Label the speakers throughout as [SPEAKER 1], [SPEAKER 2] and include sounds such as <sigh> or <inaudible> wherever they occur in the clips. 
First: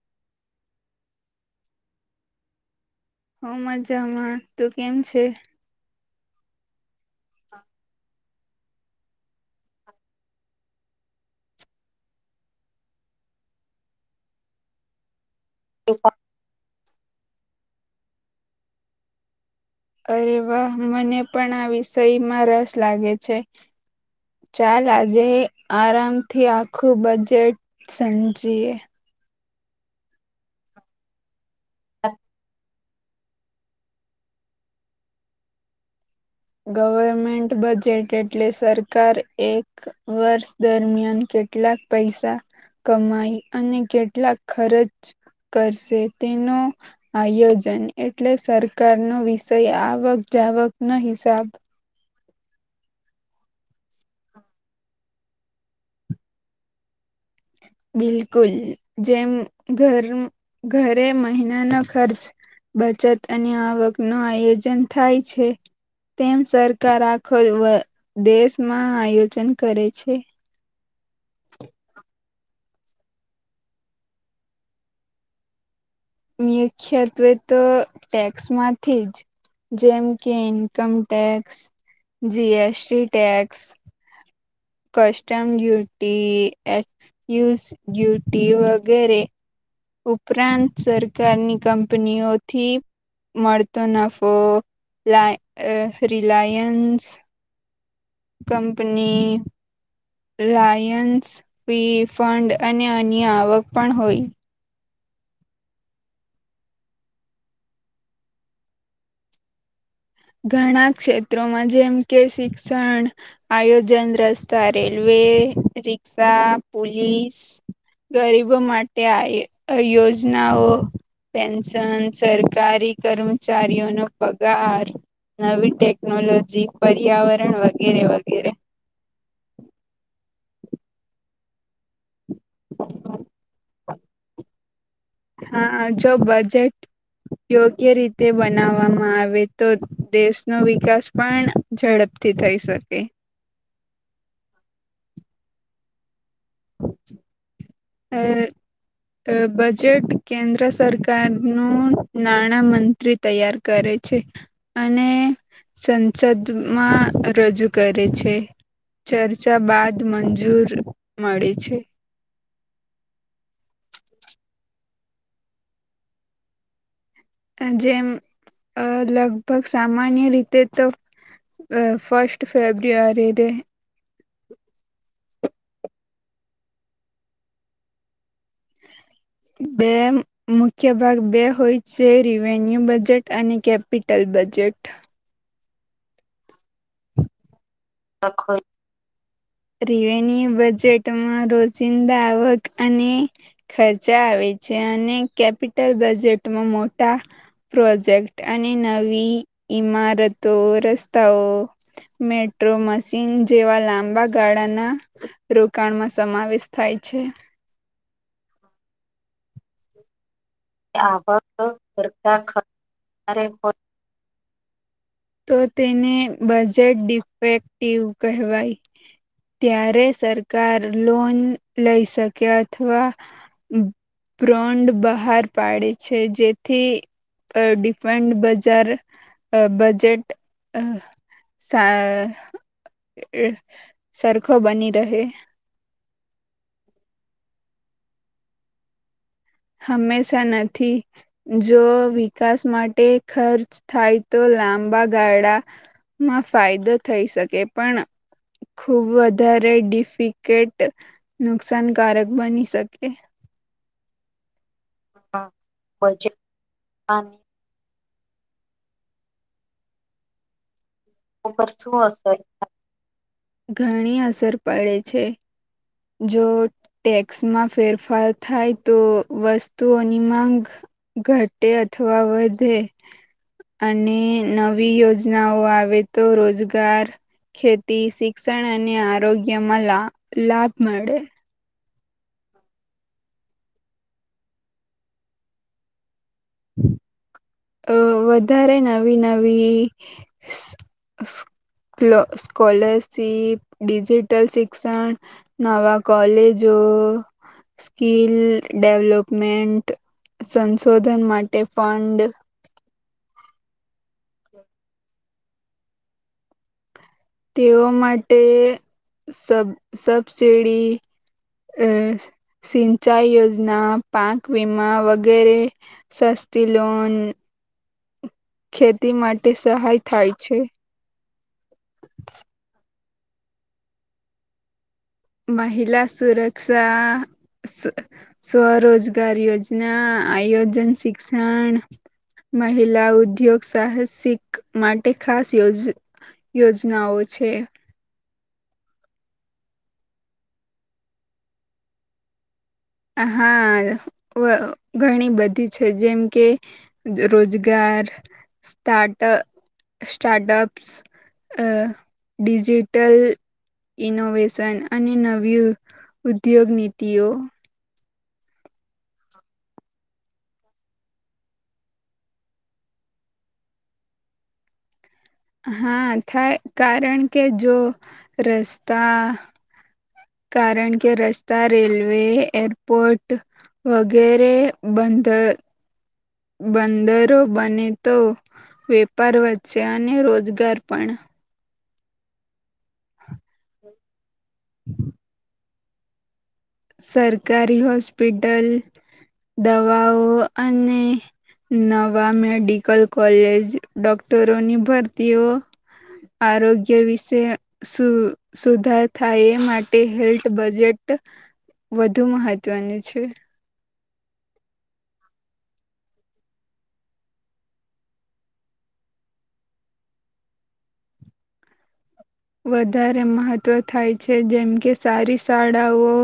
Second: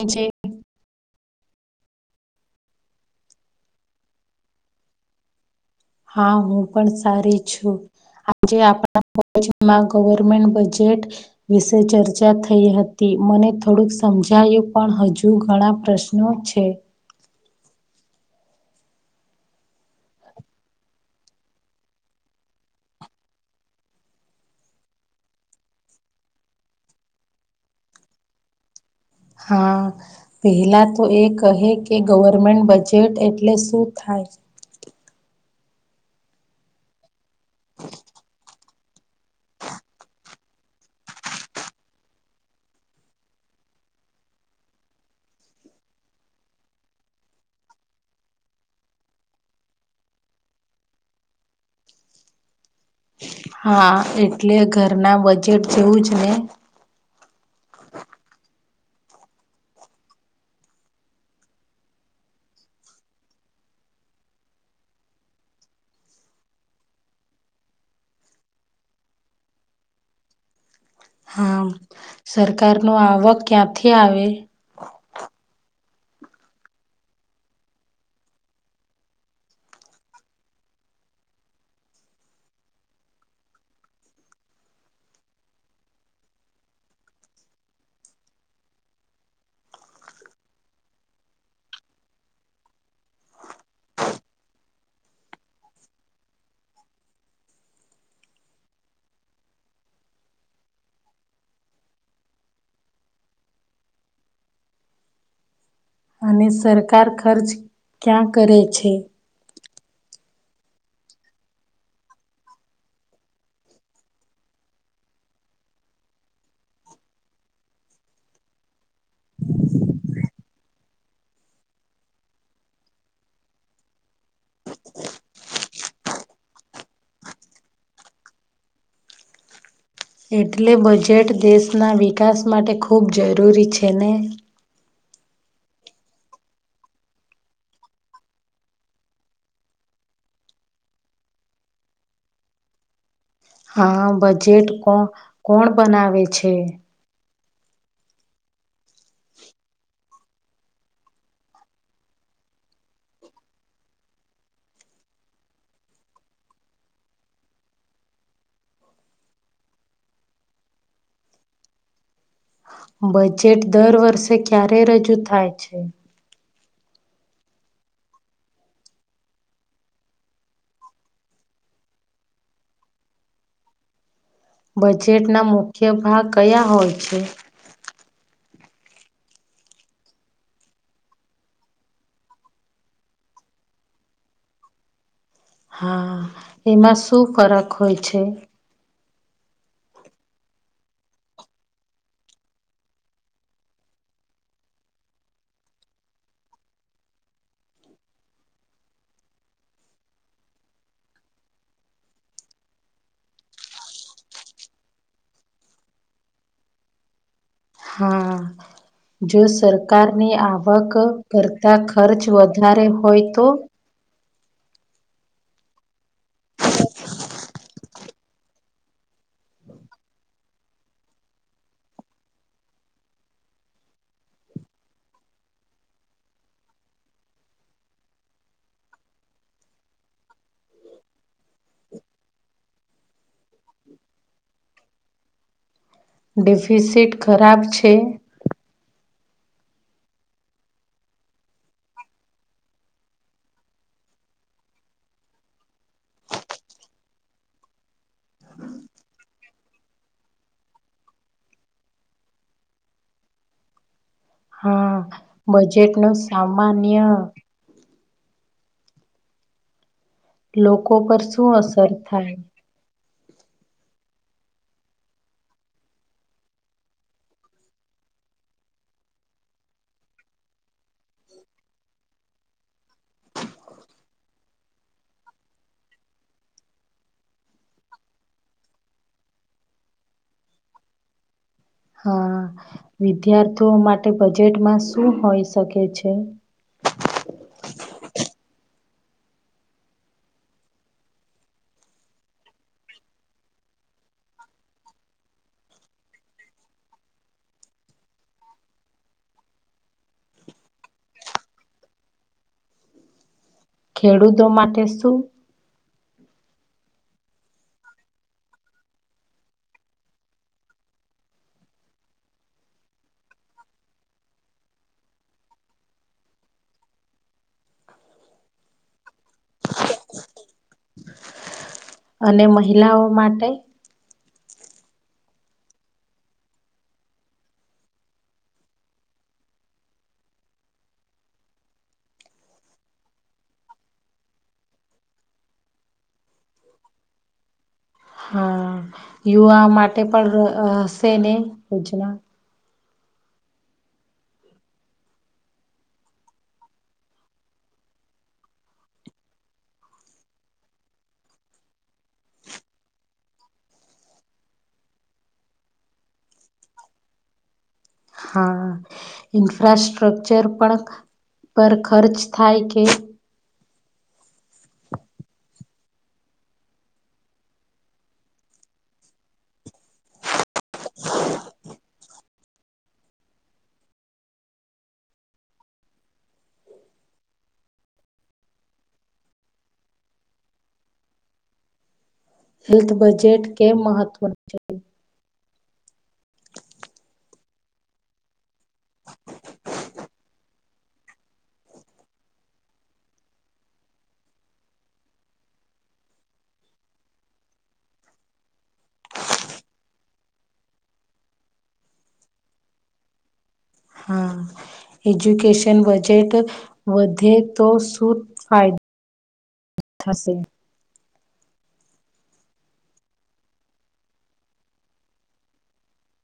[SPEAKER 1] જે
[SPEAKER 2] હું મજામાં. તું કેમ છે?
[SPEAKER 1] હા હું પણ સારી છું. આજે આપણા <unintelligible> ગવર્મેન્ટ બજેટ વિશે ચર્ચા થઈ હતી. મને થોડુંક સમજાયું પણ હજુ ઘણા પ્રશ્નો છે.
[SPEAKER 2] અરે વાહ મને પણ આ વિષયમાં રસ લાગે છે. ચાલ આજે આરામથી આખું બજેટ સમજીએ.
[SPEAKER 1] હા પેહલા તો એ કહે કે ગવર્મેન્ટ બજેટ એટલે શું થાય? <inaudible>
[SPEAKER 2] ગવર્મેન્ટ બજેટ એટલે સરકાર એક વર્ષ દરમિયાન કે કેટલાક પૈસા કમાઈ અને કેટલાક ખર્ચ કરશે. તેનો આયોજન એટલે સરકાર નો વિષય આ વખ <unintelligible> નો હિસાબ.
[SPEAKER 1] હા એટલે ઘરના બજેટ જેવું જ ને.
[SPEAKER 2] બિલકુલ જેમ ઘર ઘરે મહિનાનો ખર્ચ બચત અને આવકનું આયોજન થાય છે. તેમ સરકાર આખો દેશમાં આયોજન કરે છે.
[SPEAKER 1] <inaudible> હા, સરકારનો આવક ક્યાંથી આવે
[SPEAKER 2] મુખ્યત્વે, તો ટેક્સ માંથી જ. જેમ કે income tax G- S- T tax. Custom duty, excuse duty વગેરે. ઉપરાંત સરકારની, કંપનીઓથી મળતો નફો લાઈ, અ Reliance company Lions fee fund અને અન્ય આવક પણ હોય.
[SPEAKER 1] અને સરકાર ખર્ચ ક્યાં કરે છે?
[SPEAKER 2] ઘણા ક્ષેત્રોમાં જેમ કે શિક્ષણ, આયોજન રસ્તા રેલવે રિક્ષા પોલીસ ગરીબો માટે આઈ તોહ યોજ નાઓ પેન્શન સરકારી, કર્મચારીઓનો પગાર નવી ટેકનોલોજી, પર્યાવરણ વગેરે વગેરે
[SPEAKER 1] એટલે બજેટ દેશના વિકાસ માટે ખૂબ જરૂરી છે, ને
[SPEAKER 2] હા, જો બજેટ યોગ્ય રીતે બનાવવામાં આવે, તો દેશનો વિકાસ પણ ઝડપ થી, થઈ શકે.
[SPEAKER 1] હા, બજેટ કો કોણ બનાવે છે.
[SPEAKER 2] ફિર બજેટ કેન્દ્ર સરકારનું નાણાામંત્રી, તૈયાર કરે. અને સંસદમાં રજૂ કરે છે. ચર્ચા બાદ મંજૂર મળે છે.
[SPEAKER 1] બજેટ દર વર્ષે ક્યારે, રજૂ થાય છે
[SPEAKER 2] જેમ અ લગભગ સામાન્ય, રીતે તો અ ફસ્ટ ફેબ્રુઆરી ડે
[SPEAKER 1] બજેટના મુખ્ય ભાગ કયા હોય છે.
[SPEAKER 2] બે મુખ્ય ભાગ બે હોય છે, રવેન્યુ બજેટ અને કેપિટલ. બજેટ
[SPEAKER 1] હા, એમાં શું ફરક હોય છે
[SPEAKER 2] રિવેન્યુ બજેટમાં રોજિંદા આવક અને ખર્ચા આવે અને કેપિટલ બજેટમાં, મોટા પ્રોજેક્ટ અને નવી ઈમારતો, રસ્તાઓ મેટ્રો મશીન જેવા લાંબા ગાળા ના રોકાણમાં સમાવેશ થાય છે.
[SPEAKER 1] હા, જો સરકાર ને આ આવક કરતા ખર્ચ વધારે હોય, તો
[SPEAKER 2] તો તેને બજેટ ડિફેક્ટિવ, કહેવાય. ત્યારે સરકાર લોન લઈ શકે, અથવા બ્રન્ડ, બહાર પાડે છે, જેથી ડિફન્ટ બજાર અ બજેટ, અ સા સરખો બની રહે
[SPEAKER 1] ડિફિસિટ ખરાબ છે.
[SPEAKER 2] હંમેશા નથી, જો વિકાસ માટે ખર્ચ થાય તો લાંબા ગાળામાં ફાયદો થઈ, શકે પણ ખુબ વધારે ડિફિકેટ નુકસાનકારક બની શકે.
[SPEAKER 1] બજેટ ન, સામાન્ય લોકો, પર શું અસર થાય
[SPEAKER 2] ઘણી અસર પડે છે. જો ટેક્સમાં ફેરફાર થાય, તો વસ્તુઓની માંગ ઘટે, અથવા વધે. અને નવી યોજનાઓ આવે, તો રોજગાર ખેતી શિક્ષણ, અને આરોગ્યમાં લા લાભ મળે.
[SPEAKER 1] હા, વિદ્યાર્થીઓ માટે બજેટમાં શું હોઈ શકે છે.
[SPEAKER 2] અ વધારે નવી સ્કોલરશિપ ડિજીિટલ શિક્ષણ, નવા કોલેજો સ્કીલ ડેવલપમેન્ટ, સંશોધન માટે ફંડ
[SPEAKER 1] ખેડૂતો માટે શું
[SPEAKER 2] તેઓ માટે સબ સબસીડી સિંચાઈ યોજના, પાક વિમા વગેરે સસ્તી લોન- - ખેતી માટે સહાય થાય છે.
[SPEAKER 1] અને મહિલાઓ માટે?
[SPEAKER 2] મહિલા સુરક્ષા સ્વરોજગાર યોજના, આયોજન શિક્ષણ- - મહિલા ઉદ્યોગ સાહસિક, માટે ખાસ યોજ- - યોજનાઓ છે.
[SPEAKER 1] હા યુવા માટે પણ હ હશે, ને યોજના?
[SPEAKER 2] હા, ઘણી બધી છે, જેમ કે રોજગાર- - સ્ટારટ સ્ટાર્ટઅપ્સ ડિજિટલ- - ઇનોવેશન અને નવી, ઉદ્યોગ નીતિઓ- -
[SPEAKER 1] હા, ઇન્ફ્રાસ્રક્ચર પણ- - પર ખર્ચ થાય કે?
[SPEAKER 2] હા, થાય કારણ કે જો રસ્તા- - કારણ કે રસ્તા, રેલવે- - એરપોર્ટ વગેરે, બંધ- - બંદરો, બને તો- - વેપાર વધશે અને રોજગાર, પણ- -
[SPEAKER 1] હેલ્થ બજેટ કેમ મહત્વનું છે
[SPEAKER 2] સરકારી હોસ્પિટલ દવાઓ, અને- - નવા મેડિકલ કોલેજ ડોક્ટરોની, ભરતીઓ- - આરોગ્ય, વિશે સુું? સુધાર થાય એ માટે હેલ્ટ બજેટ- - વધુ મહત્વનું છે.
[SPEAKER 1] હા. એજ્યુકેશન બજેટ, વધે તો શું ફાયદો? થશે.
[SPEAKER 2] વધારે મહત્વ થાય છે, જેમ કે સારી શાળાઓ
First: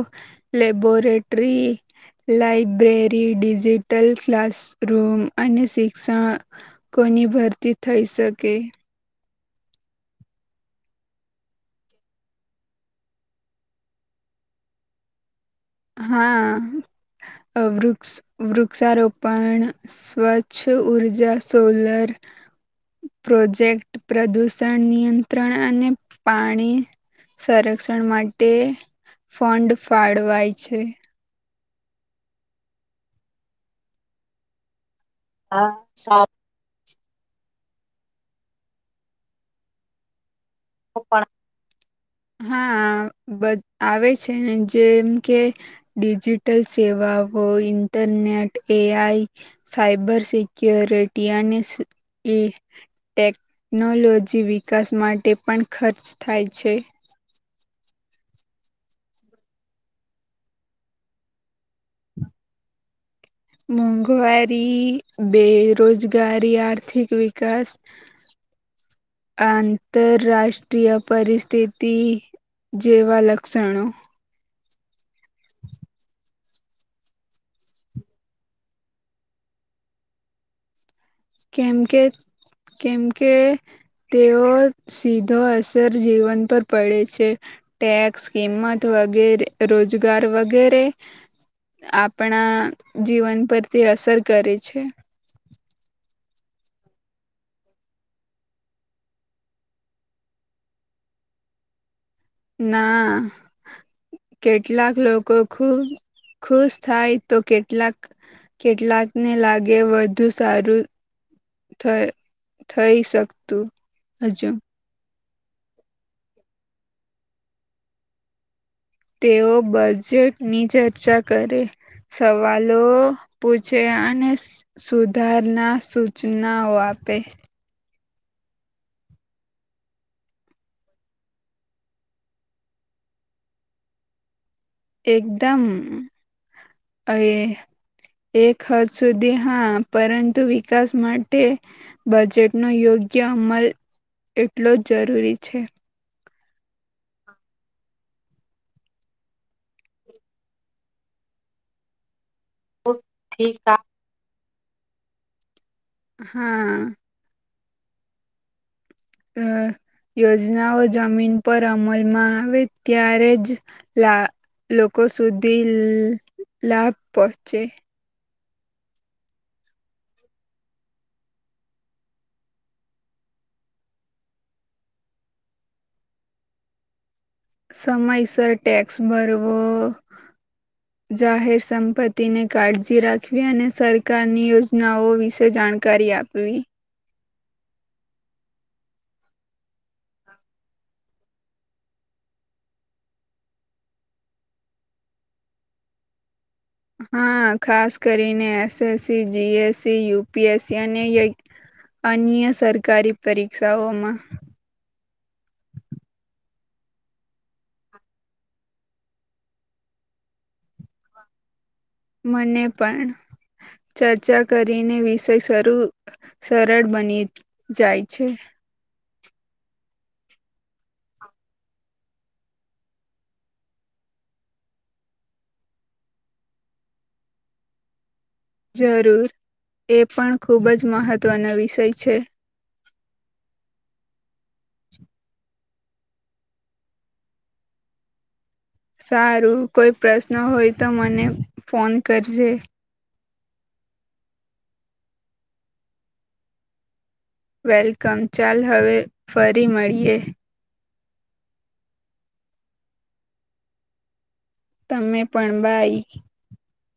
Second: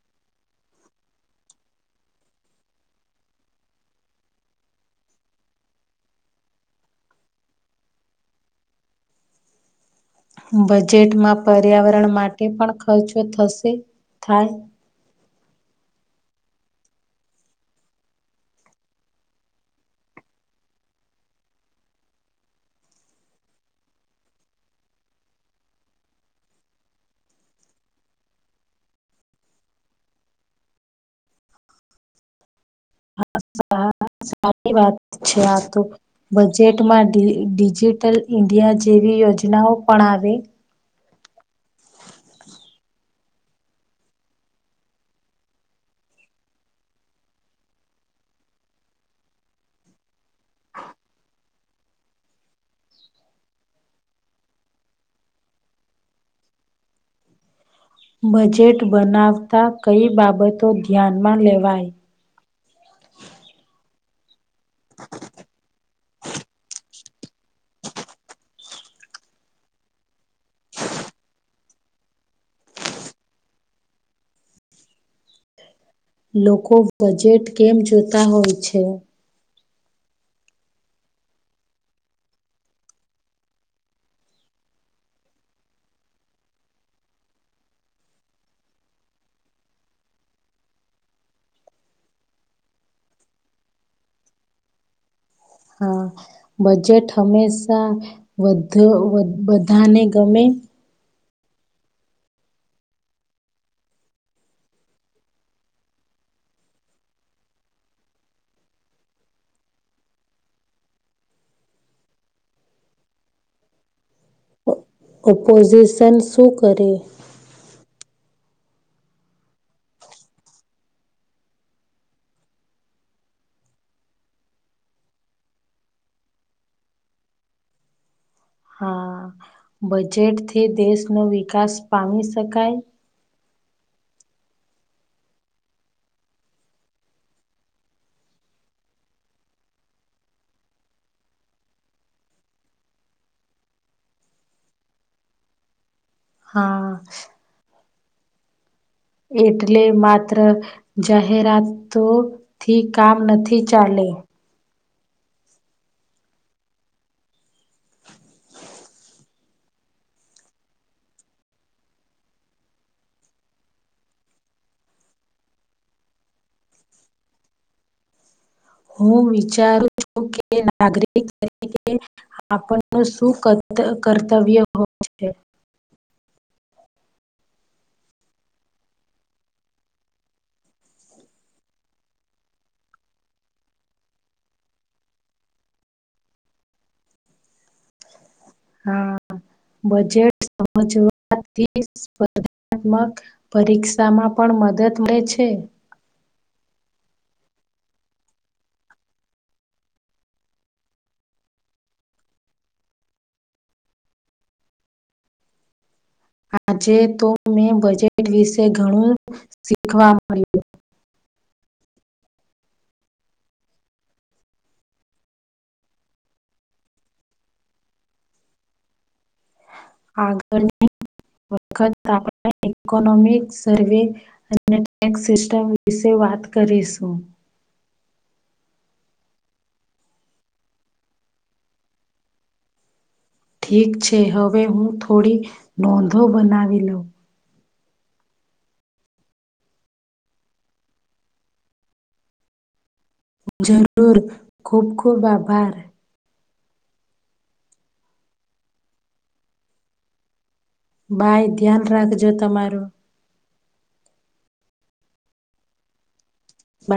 [SPEAKER 2] લેબોરે- - લટરી- - લાઈબ્રેરી ડિજિટલ ક્લાસરૂૂમ, અને શિક્ષણ કો- - ની ભરતી થઈ શકે.
[SPEAKER 1] બજેટમાં પર્યાવરણ, માટે પણ ખર્ચો થશે થાય?
[SPEAKER 2] હા. વૃક્ષ વૃક્ષારોપણ સ્વચ્છ ઉઊર્જા, સોલર- - પ્રોજેક્ટ પ્રદૂષણ નિયંત્રણ અને પાણી- - સંરક્ષણ માટે ફંડ ફાળવાય છે.
[SPEAKER 1] હા, સારી વાત છે, આ તો બજેટ- - મા ડિજિટલ ઇન્ડિયા, જેવી યોજનાઓ પણ આવે?
[SPEAKER 2] ઓ પણણ- - હા. આવે છે ને, જેમ કે ડિજિટલ સેવાઓ. ઇન્ટરનેટ એઆઈ સૈબર સેક્યુરટી, અને- - ઇ ટેગ- - ટેકનોલોજી વિકાસ, માટે પણ ખર્ચ થાય છે?
[SPEAKER 1] બજેટ બનાવતા કઈ, બાબતો ધ્યાનમાં લેવાય?
[SPEAKER 2] મોંઘવારી બેરોજગારી આર્થિક, વિકાસ- - આંતરરાષ્ટ્રીય, પરિસ્થિત- - જેવા લક્ષણો
[SPEAKER 1] લોકો બજેટ કેમ જોતા હોય છે.
[SPEAKER 2] કેમ કે કેમ કે તેઓ સીધો અસર જીવન પર પડે છે, ટેક્સ કિંમત વગેરે રોજગાર વગેરે આપણા જીવન પરથી અસર કરે છે.
[SPEAKER 1] હા, બજેટ હંમેશા વધ બધાને ગમે હમ
[SPEAKER 2] ના કેટલાક લોકો, ખુ ખુશ થાય, તો કેટલાક કેટલાકને લાગે, વધુ સારું થ થઈ, શકતું હજુ.
[SPEAKER 1] ઓપોઝિશન શું કરે
[SPEAKER 2] તેઓ બજેટની, ચર્ચા કરે સવાલો પૂછે, અને સુધારના સૂચનાઓ આપે પે
[SPEAKER 1] હા, બજેટ થી, દેશ નો વિકાસ પામી શકાય
[SPEAKER 2] એકદમ એ એક હદ સુધી હા, પરંતુ વિકાસ માટે બજેટનો યોગ્ય યોગ્ય અમલ એટલો જ જરૂરી છે.
[SPEAKER 1] હા એટલે માત્ર જાહેરાત, તો થી કામ નથી, ચાલે.
[SPEAKER 2] હા હમ્મ યોજનાઓ જમીન પર અમલમાં આવે, ત્યારે જ લા લોકો સુધી લાભ પહોંચે
[SPEAKER 1] હુ વિચારું છુ, કે નાગરિક, તરીકે આપણનું શું કર્તવ્ય હોય છે.
[SPEAKER 2] સમયસર ટેક્સ ભરવો જાહેર સંપત્તિને કાળજી રાખવી, અને સરકારની યોજનાઓ વિશે જાણકારી. આપવી
[SPEAKER 1] હા, બજેટ સમજવાથી ણાત્મક પરીક્ષામાં પણ મદદ મળે છે.
[SPEAKER 2] હા, ખાસ કરીને એસએસસી જીએસસી યુપીએસસી અને અન્ય સરકારી પરીક્ષાઓમાં
[SPEAKER 1] આજે, તો મેં બજેટ વિશે ઘણું શીખવા મળ્યું.
[SPEAKER 2] મને, પણ ચર્ચા કરીને વિષય સરળ બની જાય છે.
[SPEAKER 1] આગળ, વખત આપ ઇકોનોમિક સર્વે અને ટેક્સ સિસ્ટમ, વિશે વાત કરીશું
[SPEAKER 2] જરૂર એ પણ ખૂબજ મહત્વનો વિષય છે.
[SPEAKER 1] ઠીક છે, હવે હું થોડી નોંધો બનાવી લઉં
[SPEAKER 2] સારું કોઈ પ્રશ્ન હોય, તો મને ફોન કરજે
[SPEAKER 1] જરૂુર ખુબ, ખુબ આભાર
[SPEAKER 2] વેલકમ, ચાલ હવે ફરી મળીએ
[SPEAKER 1] ભાય ધ્યાન, રાખજો તમારું
[SPEAKER 2] તમે પણ બાઈ.
[SPEAKER 1] બાય.